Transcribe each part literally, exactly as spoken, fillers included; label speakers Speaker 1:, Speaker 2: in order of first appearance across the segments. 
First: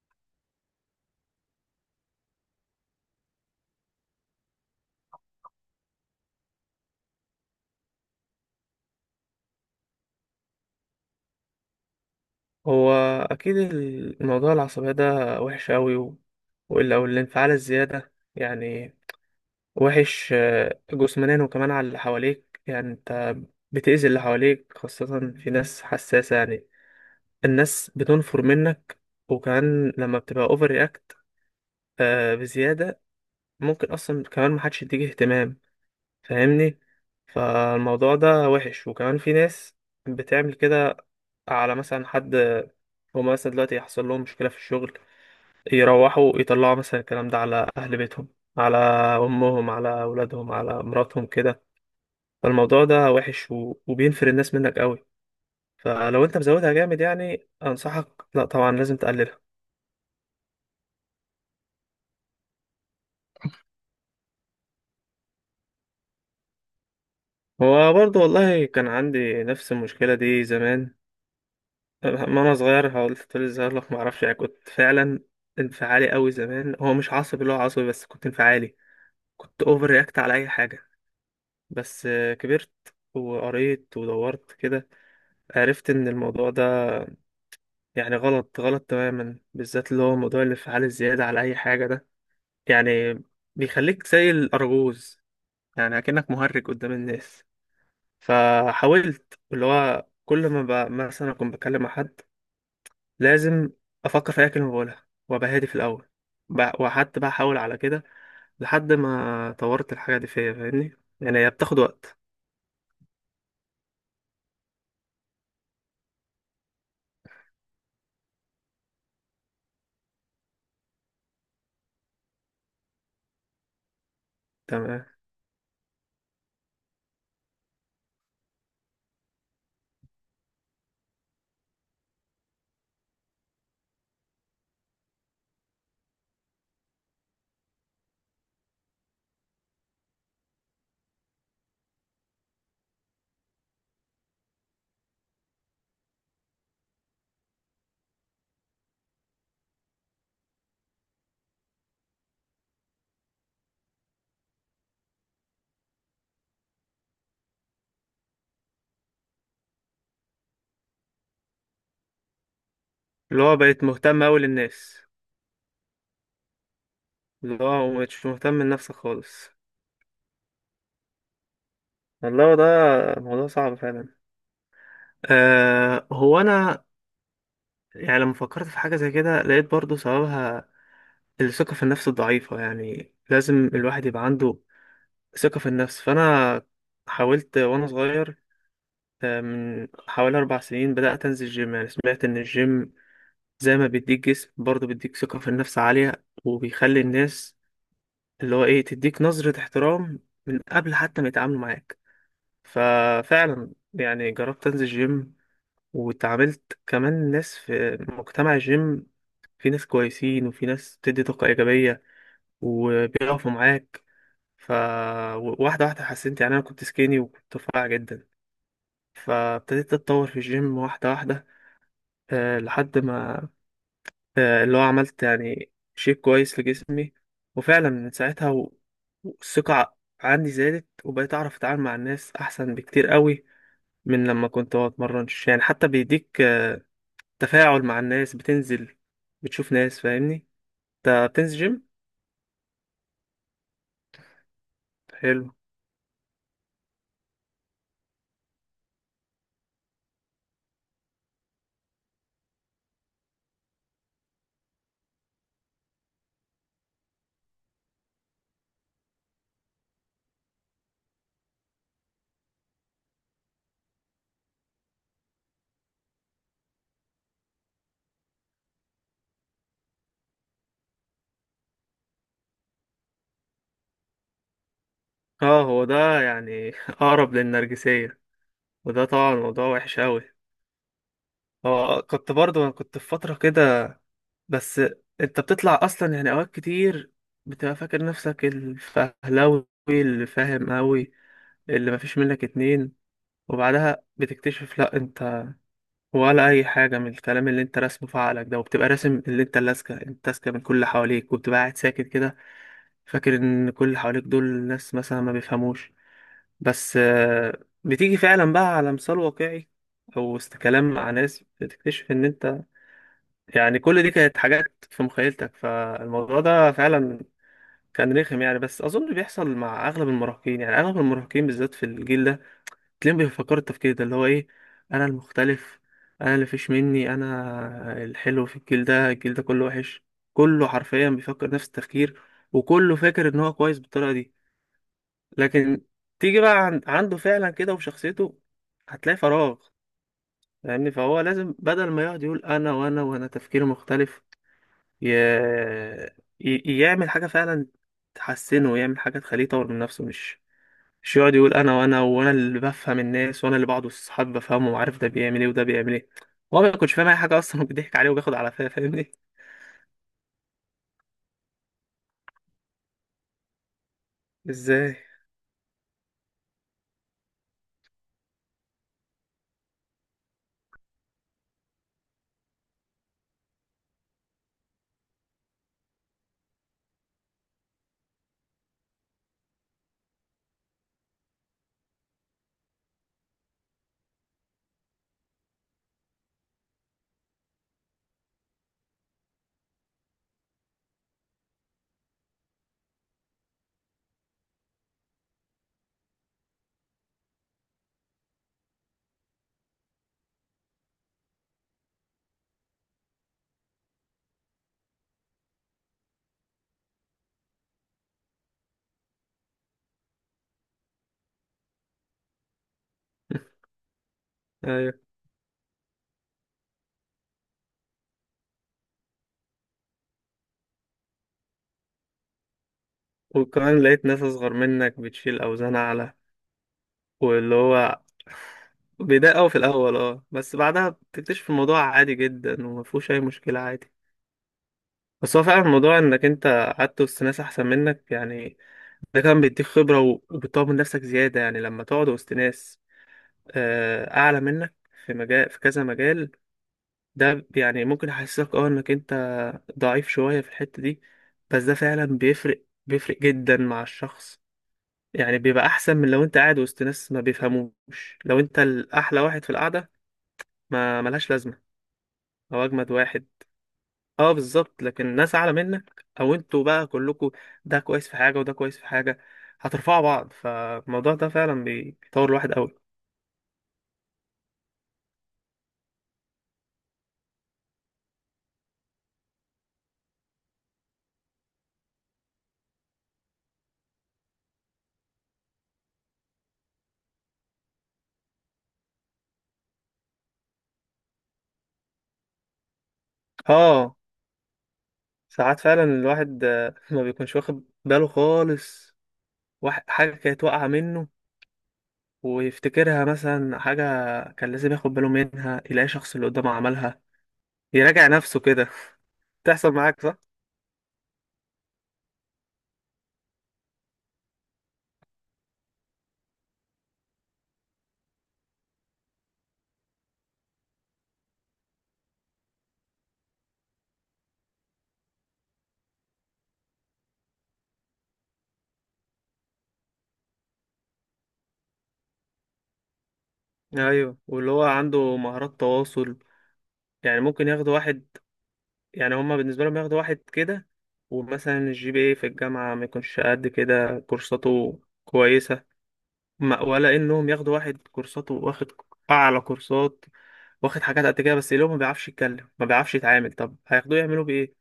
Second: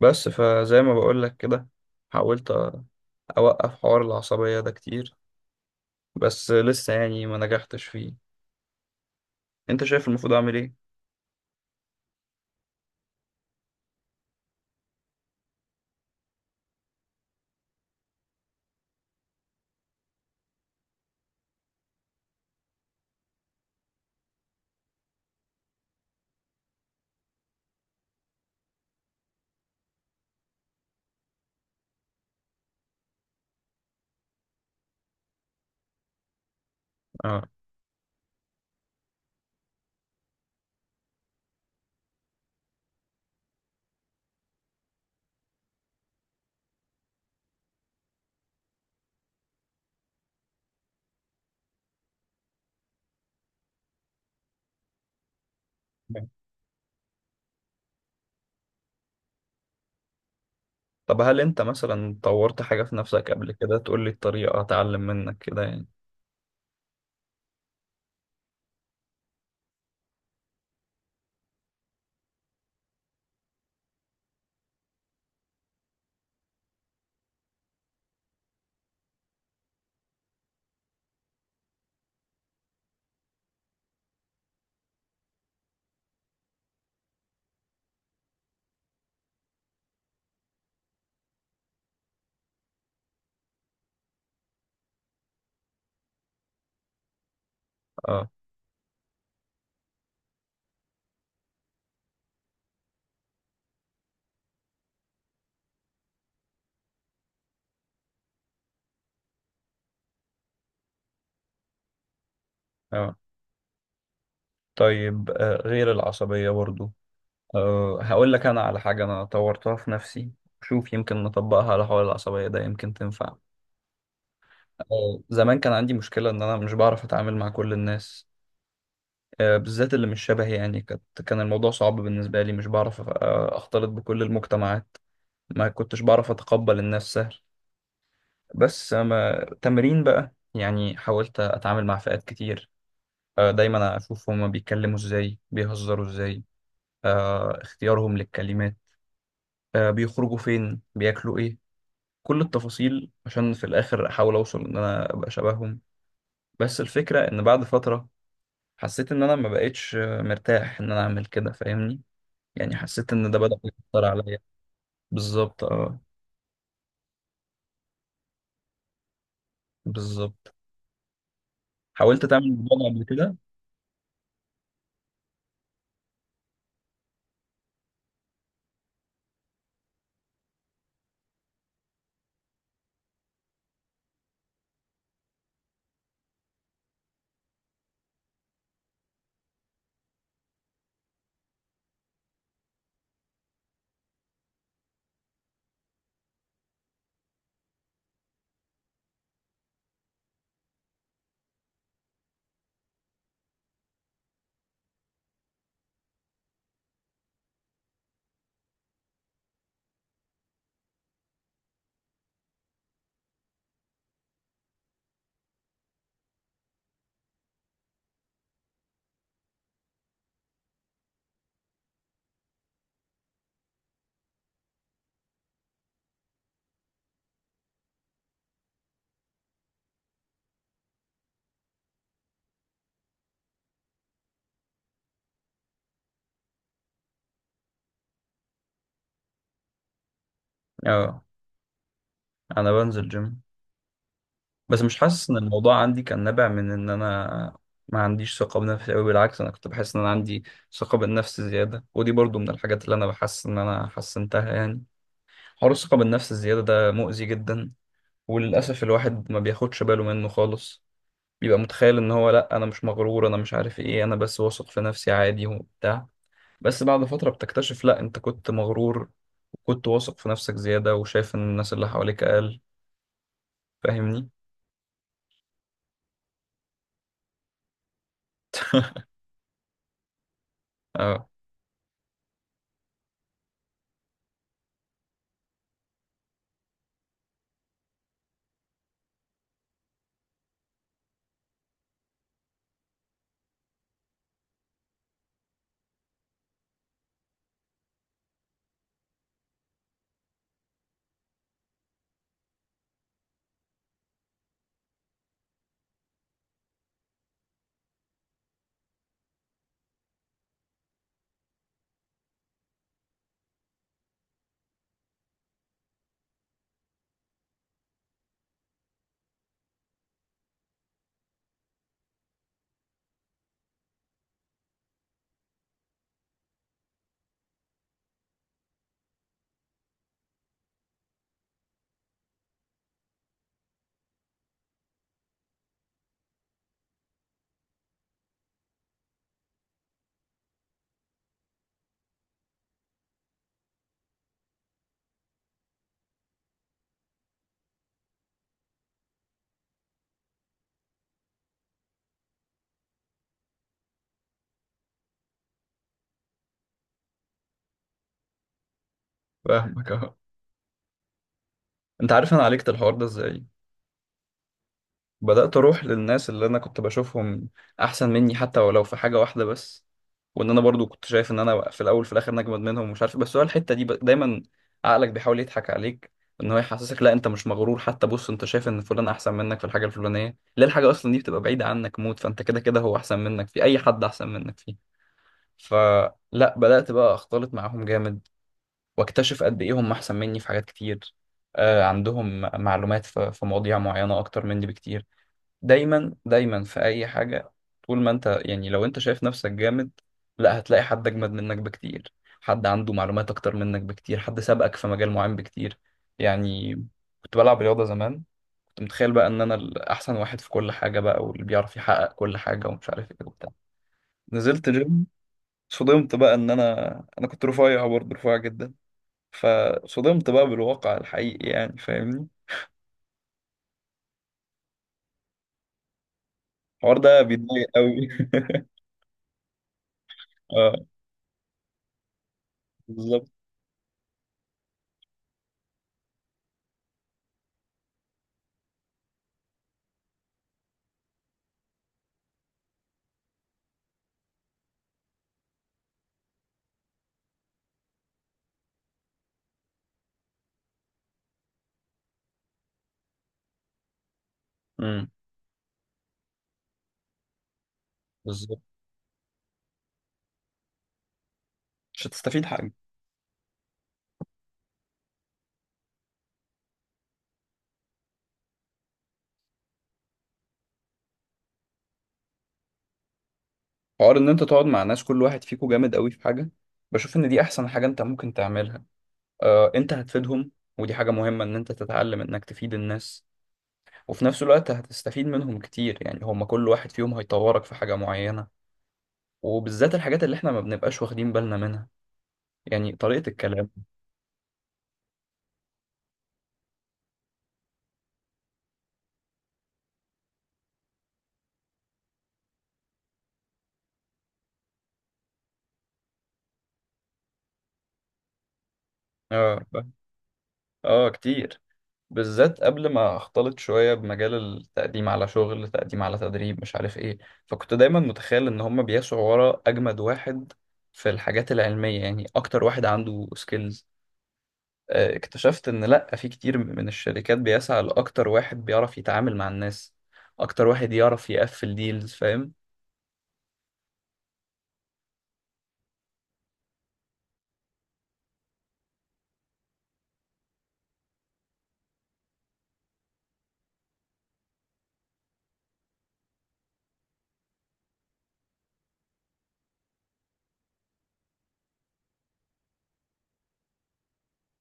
Speaker 1: بس فزي ما بقولك كده، حاولت أوقف حوار العصبية ده كتير، بس لسه يعني ما نجحتش فيه. أنت شايف المفروض أعمل إيه؟
Speaker 2: هو أكيد الموضوع العصبية ده وحش أوي و... وال- أو الانفعال الزيادة يعني وحش آه، جسمانيا، وكمان على اللي حواليك. يعني أنت بتأذي اللي حواليك، خاصة في ناس حساسة يعني. الناس بتنفر منك، وكمان لما بتبقى أوفر رياكت بزيادة ممكن أصلا كمان محدش يديك اهتمام، فاهمني.
Speaker 1: آه،
Speaker 2: فالموضوع ده وحش، وكمان في ناس بتعمل كده على مثلا حد. هما مثلا دلوقتي يحصل لهم مشكلة في الشغل، يروحوا يطلعوا مثلا الكلام ده على أهل بيتهم، على أمهم، على أولادهم، على مراتهم كده. فالموضوع ده وحش و... وبينفر الناس منك قوي. فلو
Speaker 1: تمام.
Speaker 2: أنت مزودها جامد يعني أنصحك، لا طبعا لازم تقللها.
Speaker 1: طب هل أنت مثلا طورت حاجة في نفسك قبل كده تقول لي الطريقة أتعلم منك كده يعني؟
Speaker 2: هو برضه والله كان عندي نفس المشكلة دي زمان، أما أنا صغير، حاولت لي صغير لك معرفش. يعني كنت فعلا انفعالي قوي زمان، هو مش عصبي اللي هو عصبي، بس كنت انفعالي، كنت أوفر رياكت على أي حاجة. بس آه، كبرت وقريت ودورت كده، عرفت ان الموضوع ده يعني غلط، غلط تماما، بالذات اللي هو موضوع الانفعال الزيادة على اي حاجة ده. يعني بيخليك زي الارجوز، يعني اكنك مهرج قدام الناس.
Speaker 1: آه،
Speaker 2: فحاولت اللي هو كل ما ب... مثلا اكون بكلم مع حد، لازم افكر في اي كلمة بقولها وابقى هادي في الاول. ب... وحتى بقى احاول على كده لحد ما طورت الحاجة دي فيا، فاهمني. يعني هي بتاخد وقت.
Speaker 1: آه، طيب. آه، غير العصبية برضو. آه، هقول لك أنا على حاجة أنا طورتها في نفسي. شوف، يمكن نطبقها على حوار العصبية ده، يمكن تنفع.
Speaker 2: تمام.
Speaker 1: آه، زمان كان عندي مشكلة إن أنا مش بعرف أتعامل مع كل الناس. آه، بالذات اللي مش شبهي، يعني كانت كان الموضوع صعب بالنسبة لي. مش بعرف أ- أختلط بكل المجتمعات، ما كنتش بعرف أتقبل الناس سهل. بس أما تمرين بقى، يعني حاولت أتعامل مع فئات كتير. آه، دايما أشوف هما بيتكلموا إزاي، بيهزروا إزاي، آه، اختيارهم للكلمات، آه، بيخرجوا فين، بياكلوا إيه، كل التفاصيل، عشان في الآخر أحاول أوصل إن أنا أبقى شبههم. بس الفكرة إن بعد فترة، حسيت إن أنا ما بقتش آه، مرتاح إن أنا أعمل كده، فاهمني؟ يعني حسيت ان ده
Speaker 2: اللي
Speaker 1: بدأ
Speaker 2: هو بقيت
Speaker 1: يأثر
Speaker 2: مهتم
Speaker 1: عليا.
Speaker 2: اوي للناس،
Speaker 1: بالظبط، اه.
Speaker 2: اللي هو مش مهتم لنفسك خالص.
Speaker 1: بالظبط. حاولت تعمل
Speaker 2: والله ده
Speaker 1: الموضوع ده قبل كده؟
Speaker 2: موضوع صعب فعلا. أه هو انا يعني لما فكرت في حاجه زي كده لقيت برضو سببها الثقه في النفس الضعيفه. يعني لازم الواحد يبقى عنده ثقه في النفس. فانا حاولت وانا صغير، آه، من حوالي اربع سنين بدات انزل جيم. يعني سمعت ان الجيم زي ما بيديك جسم برضو بيديك ثقه في النفس عاليه، وبيخلي الناس اللي هو ايه تديك نظره احترام من قبل حتى ما يتعاملوا معاك. ففعلا يعني جربت انزل جيم، واتعاملت كمان ناس في مجتمع الجيم. في ناس كويسين، وفي ناس بتدي طاقة إيجابية وبيقفوا معاك. ف واحدة واحدة حسنت. يعني أنا كنت سكيني وكنت رفيع جدا، فابتديت أتطور في الجيم واحدة واحدة، آه، لحد ما آه، اللي هو عملت يعني شيب كويس لجسمي. وفعلا من ساعتها و- والثقة عندي زادت، وبقيت أعرف أتعامل مع الناس أحسن بكتير قوي من لما كنت بتمرنش. يعني حتى بيديك تفاعل مع الناس، بتنزل بتشوف ناس، فاهمني.
Speaker 1: اه.
Speaker 2: انت بتنزل جيم؟
Speaker 1: انا بنزل جيم، بس مش حاسس ان
Speaker 2: حلو.
Speaker 1: الموضوع عندي كان نابع من ان انا ما عنديش ثقة بنفسي قوي. بالعكس، انا كنت بحس ان انا عندي ثقة بالنفس زيادة، ودي برضو من الحاجات اللي انا بحس ان انا حسنتها، يعني. حوار الثقة بالنفس الزيادة ده مؤذي جدا، وللأسف الواحد ما بياخدش باله منه خالص. بيبقى متخيل ان هو: لا، انا مش مغرور، انا مش عارف ايه، انا بس واثق في نفسي عادي وبتاع. بس بعد فترة بتكتشف: لا، انت كنت مغرور، وكنت واثق في نفسك زيادة، وشايف ان الناس اللي حواليك اقل. فاهمني؟
Speaker 2: اه هو ده يعني اقرب للنرجسية، وده طبعا موضوع وحش قوي.
Speaker 1: اه.
Speaker 2: هو كنت برضو انا كنت في فترة كده. بس انت بتطلع اصلا يعني اوقات كتير بتبقى فاكر نفسك الفهلاوي اللي فاهم قوي، اللي مفيش منك اتنين. وبعدها بتكتشف لا انت ولا اي حاجة من الكلام اللي انت راسمه في عقلك ده، وبتبقى راسم اللي انت اللاسكة، انت لاسكة من كل اللي حواليك، وبتبقى قاعد ساكت كده، فاكر ان كل اللي حواليك دول ناس مثلا ما بيفهموش. بس آه، بتيجي فعلا بقى على مثال واقعي او است- كلام مع ناس، بتكتشف ان انت يعني كل دي كانت حاجات في مخيلتك. فالموضوع ده فعلا كان رخم يعني. بس اظن بيحصل مع اغلب المراهقين، يعني اغلب المراهقين بالذات في الجيل ده تلاقيهم بيفكروا التفكير ده اللي هو ايه. انا المختلف، انا اللي فيش مني، انا الحلو في الجيل ده، الجيل ده كله وحش، كله حرفيا بيفكر نفس التفكير، وكله فاكر ان هو كويس بالطريقة دي. لكن تيجي بقى عن- عنده فعلا كده وفي شخصيته هتلاقي فراغ، فاهمني. فهو لازم بدل ما يقعد يقول انا وانا وانا تفكير مختلف، ي... ي... يعمل حاجة فعلا تحسنه، ويعمل حاجة تخليه يطور من نفسه. مش مش يقعد يقول انا وانا وانا اللي بفهم الناس، وانا اللي بعض الصحاب بفهمه وعارف ده بيعمل ايه وده بيعمل ايه. هو ما كنتش فاهم اي حاجة اصلا وبيضحك عليه وبياخد على فيها، فاهمني.
Speaker 1: فاهمك، اه. انت عارف انا عالجت الحوار ده ازاي؟
Speaker 2: ازاي؟
Speaker 1: بدأت أروح للناس اللي أنا كنت بشوفهم أحسن مني، حتى ولو في حاجة واحدة بس. وإن أنا برضو كنت شايف إن أنا في الأول في الآخر نجمد منهم ومش عارف إيه. بس هو الحتة دي ب- دايما عقلك بيحاول يضحك عليك، إن هو يحسسك: لا، أنت مش مغرور، حتى بص أنت شايف إن فلان أحسن منك في الحاجة الفلانية. ليه؟ الحاجة أصلا دي بتبقى بعيدة عنك موت، فأنت كده كده هو أحسن منك، في أي حد أحسن منك فيه. فلا، بدأت بقى أختلط معاهم جامد، وأكتشف قد إيه هم أحسن مني في حاجات كتير. آه، عندهم معلومات في في مواضيع معينة أكتر مني بكتير. دايما دايما في اي حاجه، طول ما انت، يعني لو انت شايف نفسك جامد، لا، هتلاقي حد اجمد منك بكتير، حد عنده معلومات اكتر منك بكتير، حد سبقك في مجال معين بكتير، يعني. كنت بلعب رياضه زمان، كنت متخيل بقى ان انا الاحسن واحد في كل حاجه بقى، واللي بيعرف يحقق كل حاجه ومش عارف ايه وبتاع. نزلت
Speaker 2: ايوه.
Speaker 1: جيم، صدمت بقى ان انا انا كنت رفيع، برضه رفيع جدا. فصدمت بقى بالواقع الحقيقي، يعني فاهمني.
Speaker 2: وكمان لقيت ناس اصغر منك بتشيل اوزان اعلى.
Speaker 1: الحوار ده
Speaker 2: واللي
Speaker 1: بيضايق
Speaker 2: هو
Speaker 1: قوي.
Speaker 2: بيضايق قوي في الاول، اه، بس
Speaker 1: اه،
Speaker 2: بعدها بتكتشف الموضوع عادي جدا وما فيهوش اي
Speaker 1: بالظبط.
Speaker 2: مشكله، عادي. بس هو فعلا الموضوع انك انت قعدت وسط ناس احسن منك يعني، ده كان بيديك خبره و- وبتطور من نفسك زياده. يعني لما تقعد وسط ناس آه، اعلى منك في مجال، في كذا مجال، ده يعني ممكن يحسسك اه انك انت ضعيف شويه في الحته دي، بس ده فعلا بيفرق، بيفرق جدا مع الشخص.
Speaker 1: امم.
Speaker 2: يعني بيبقى احسن من لو انت قاعد وسط ناس ما بيفهموش، لو انت الاحلى واحد في القعده ما ملهاش لازمه،
Speaker 1: مش هتستفيد
Speaker 2: هو
Speaker 1: حاجة.
Speaker 2: اجمد واحد. اه بالظبط. لكن ناس اعلى منك، او انتوا بقى كلكوا ده كويس في حاجه وده كويس في حاجه، هترفعوا بعض. فالموضوع ده فعلا بيطور الواحد قوي.
Speaker 1: حوار ان انت تقعد مع ناس كل واحد فيكو جامد قوي في حاجة، بشوف ان دي احسن حاجة انت ممكن تعملها. آه، انت هتفيدهم، ودي حاجة مهمة، ان انت تتعلم انك تفيد الناس، وفي نفس الوقت هتستفيد منهم كتير، يعني هما كل واحد فيهم هيطورك في حاجة معينة، وبالذات الحاجات اللي احنا ما بنبقاش واخدين بالنا منها، يعني طريقة الكلام.
Speaker 2: اه ساعات فعلا الواحد آه، ما بيكونش واخد باله خالص. واحد حاجه كانت واقعه منه ويفتكرها مثلا حاجه كان لازم ياخد باله منها، يلاقي شخص اللي قدامه عملها يراجع نفسه كده.
Speaker 1: اه،
Speaker 2: تحصل معاك صح؟
Speaker 1: اه، كتير. بالذات قبل ما اختلط شوية بمجال التقديم على شغل، تقديم على تدريب، مش عارف ايه. فكنت دايما متخيل ان هما بيسعوا ورا اجمد واحد في الحاجات العلمية، يعني اكتر واحد عنده سكيلز. اكتشفت ان لا، في كتير من الشركات بيسعى لاكتر واحد بيعرف يتعامل مع الناس، اكتر واحد يعرف يقفل ديلز. فاهم؟
Speaker 2: ايوه واللي هو عنده مهارات تواصل، يعني ممكن ياخد واحد. يعني هما بالنسبة لهم ياخدوا واحد كده، ومثلا الجي بي اي في الجامعة ما يكونش قد كده كورساته كويسة، ما- ولا انهم ياخدوا واحد كورساته واخد اعلى كورسات، واخد حاجات قد كده، بس اللي هو ما بيعرفش يتكلم، ما بيعرفش يتعامل. طب هياخدوه يعملوا بايه؟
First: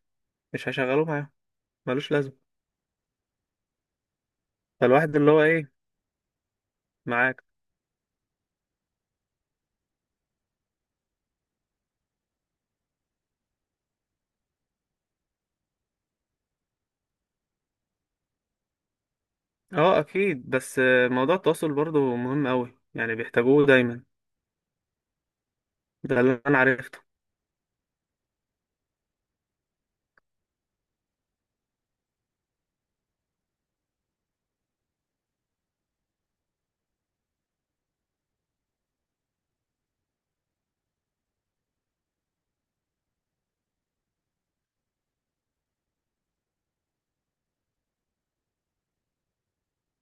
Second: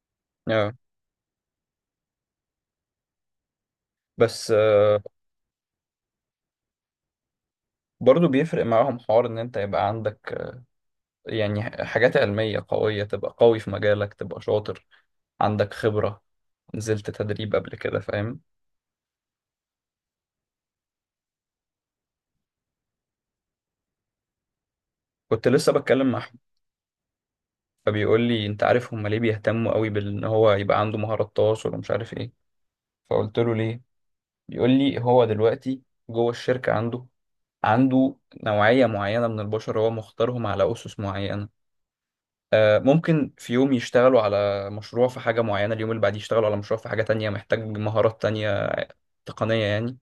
Speaker 2: مش
Speaker 1: اه.
Speaker 2: هيشغلوه معاهم، ملوش لازمة.
Speaker 1: بس آه،
Speaker 2: فالواحد اللي هو ايه معاك.
Speaker 1: برضو بيفرق معاهم حوار ان انت يبقى عندك، آه، يعني حاجات علمية قوية، تبقى قوي في مجالك، تبقى شاطر، عندك خبرة، نزلت تدريب قبل كده، فاهم؟
Speaker 2: اه اكيد بس آه، موضوع التواصل برضو مهم قوي، يعني بيحتاجوه دايما.
Speaker 1: كنت لسه بتكلم مع
Speaker 2: ده
Speaker 1: أحمد،
Speaker 2: اللي انا عرفته.
Speaker 1: فبيقول لي: أنت عارف هما ليه بيهتموا قوي بإن هو يبقى عنده مهارات تواصل ومش عارف إيه؟ فقلت له: ليه؟ بيقول لي: هو دلوقتي جوه الشركة عنده عنده نوعية معينة من البشر، هو مختارهم على أسس معينة. آه، ممكن في يوم يشتغلوا على مشروع في حاجة معينة، اليوم اللي بعديه يشتغلوا على مشروع في حاجة تانية محتاج مهارات تانية تقنية، يعني.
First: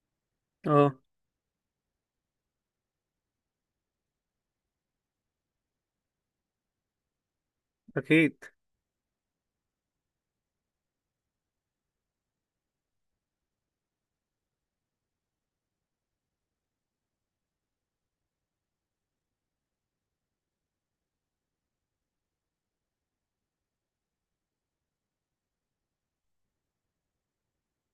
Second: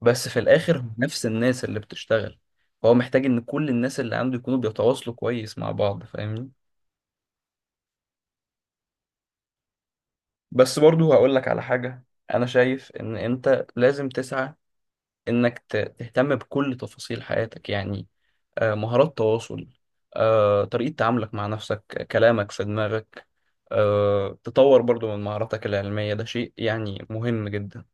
Speaker 1: بس في الاخر هم
Speaker 2: اه
Speaker 1: نفس الناس اللي بتشتغل. هو محتاج ان كل الناس اللي عنده يكونوا بيتواصلوا كويس مع بعض، فاهمني؟
Speaker 2: اكيد.
Speaker 1: بس برضو هقول لك على حاجة. انا شايف ان انت لازم تسعى انك ت- تهتم بكل تفاصيل حياتك، يعني آه، مهارات تواصل، آه، طريقة تعاملك مع نفسك، كلامك في دماغك، آه، تطور برضو من مهاراتك العلمية، ده شيء يعني مهم جدا.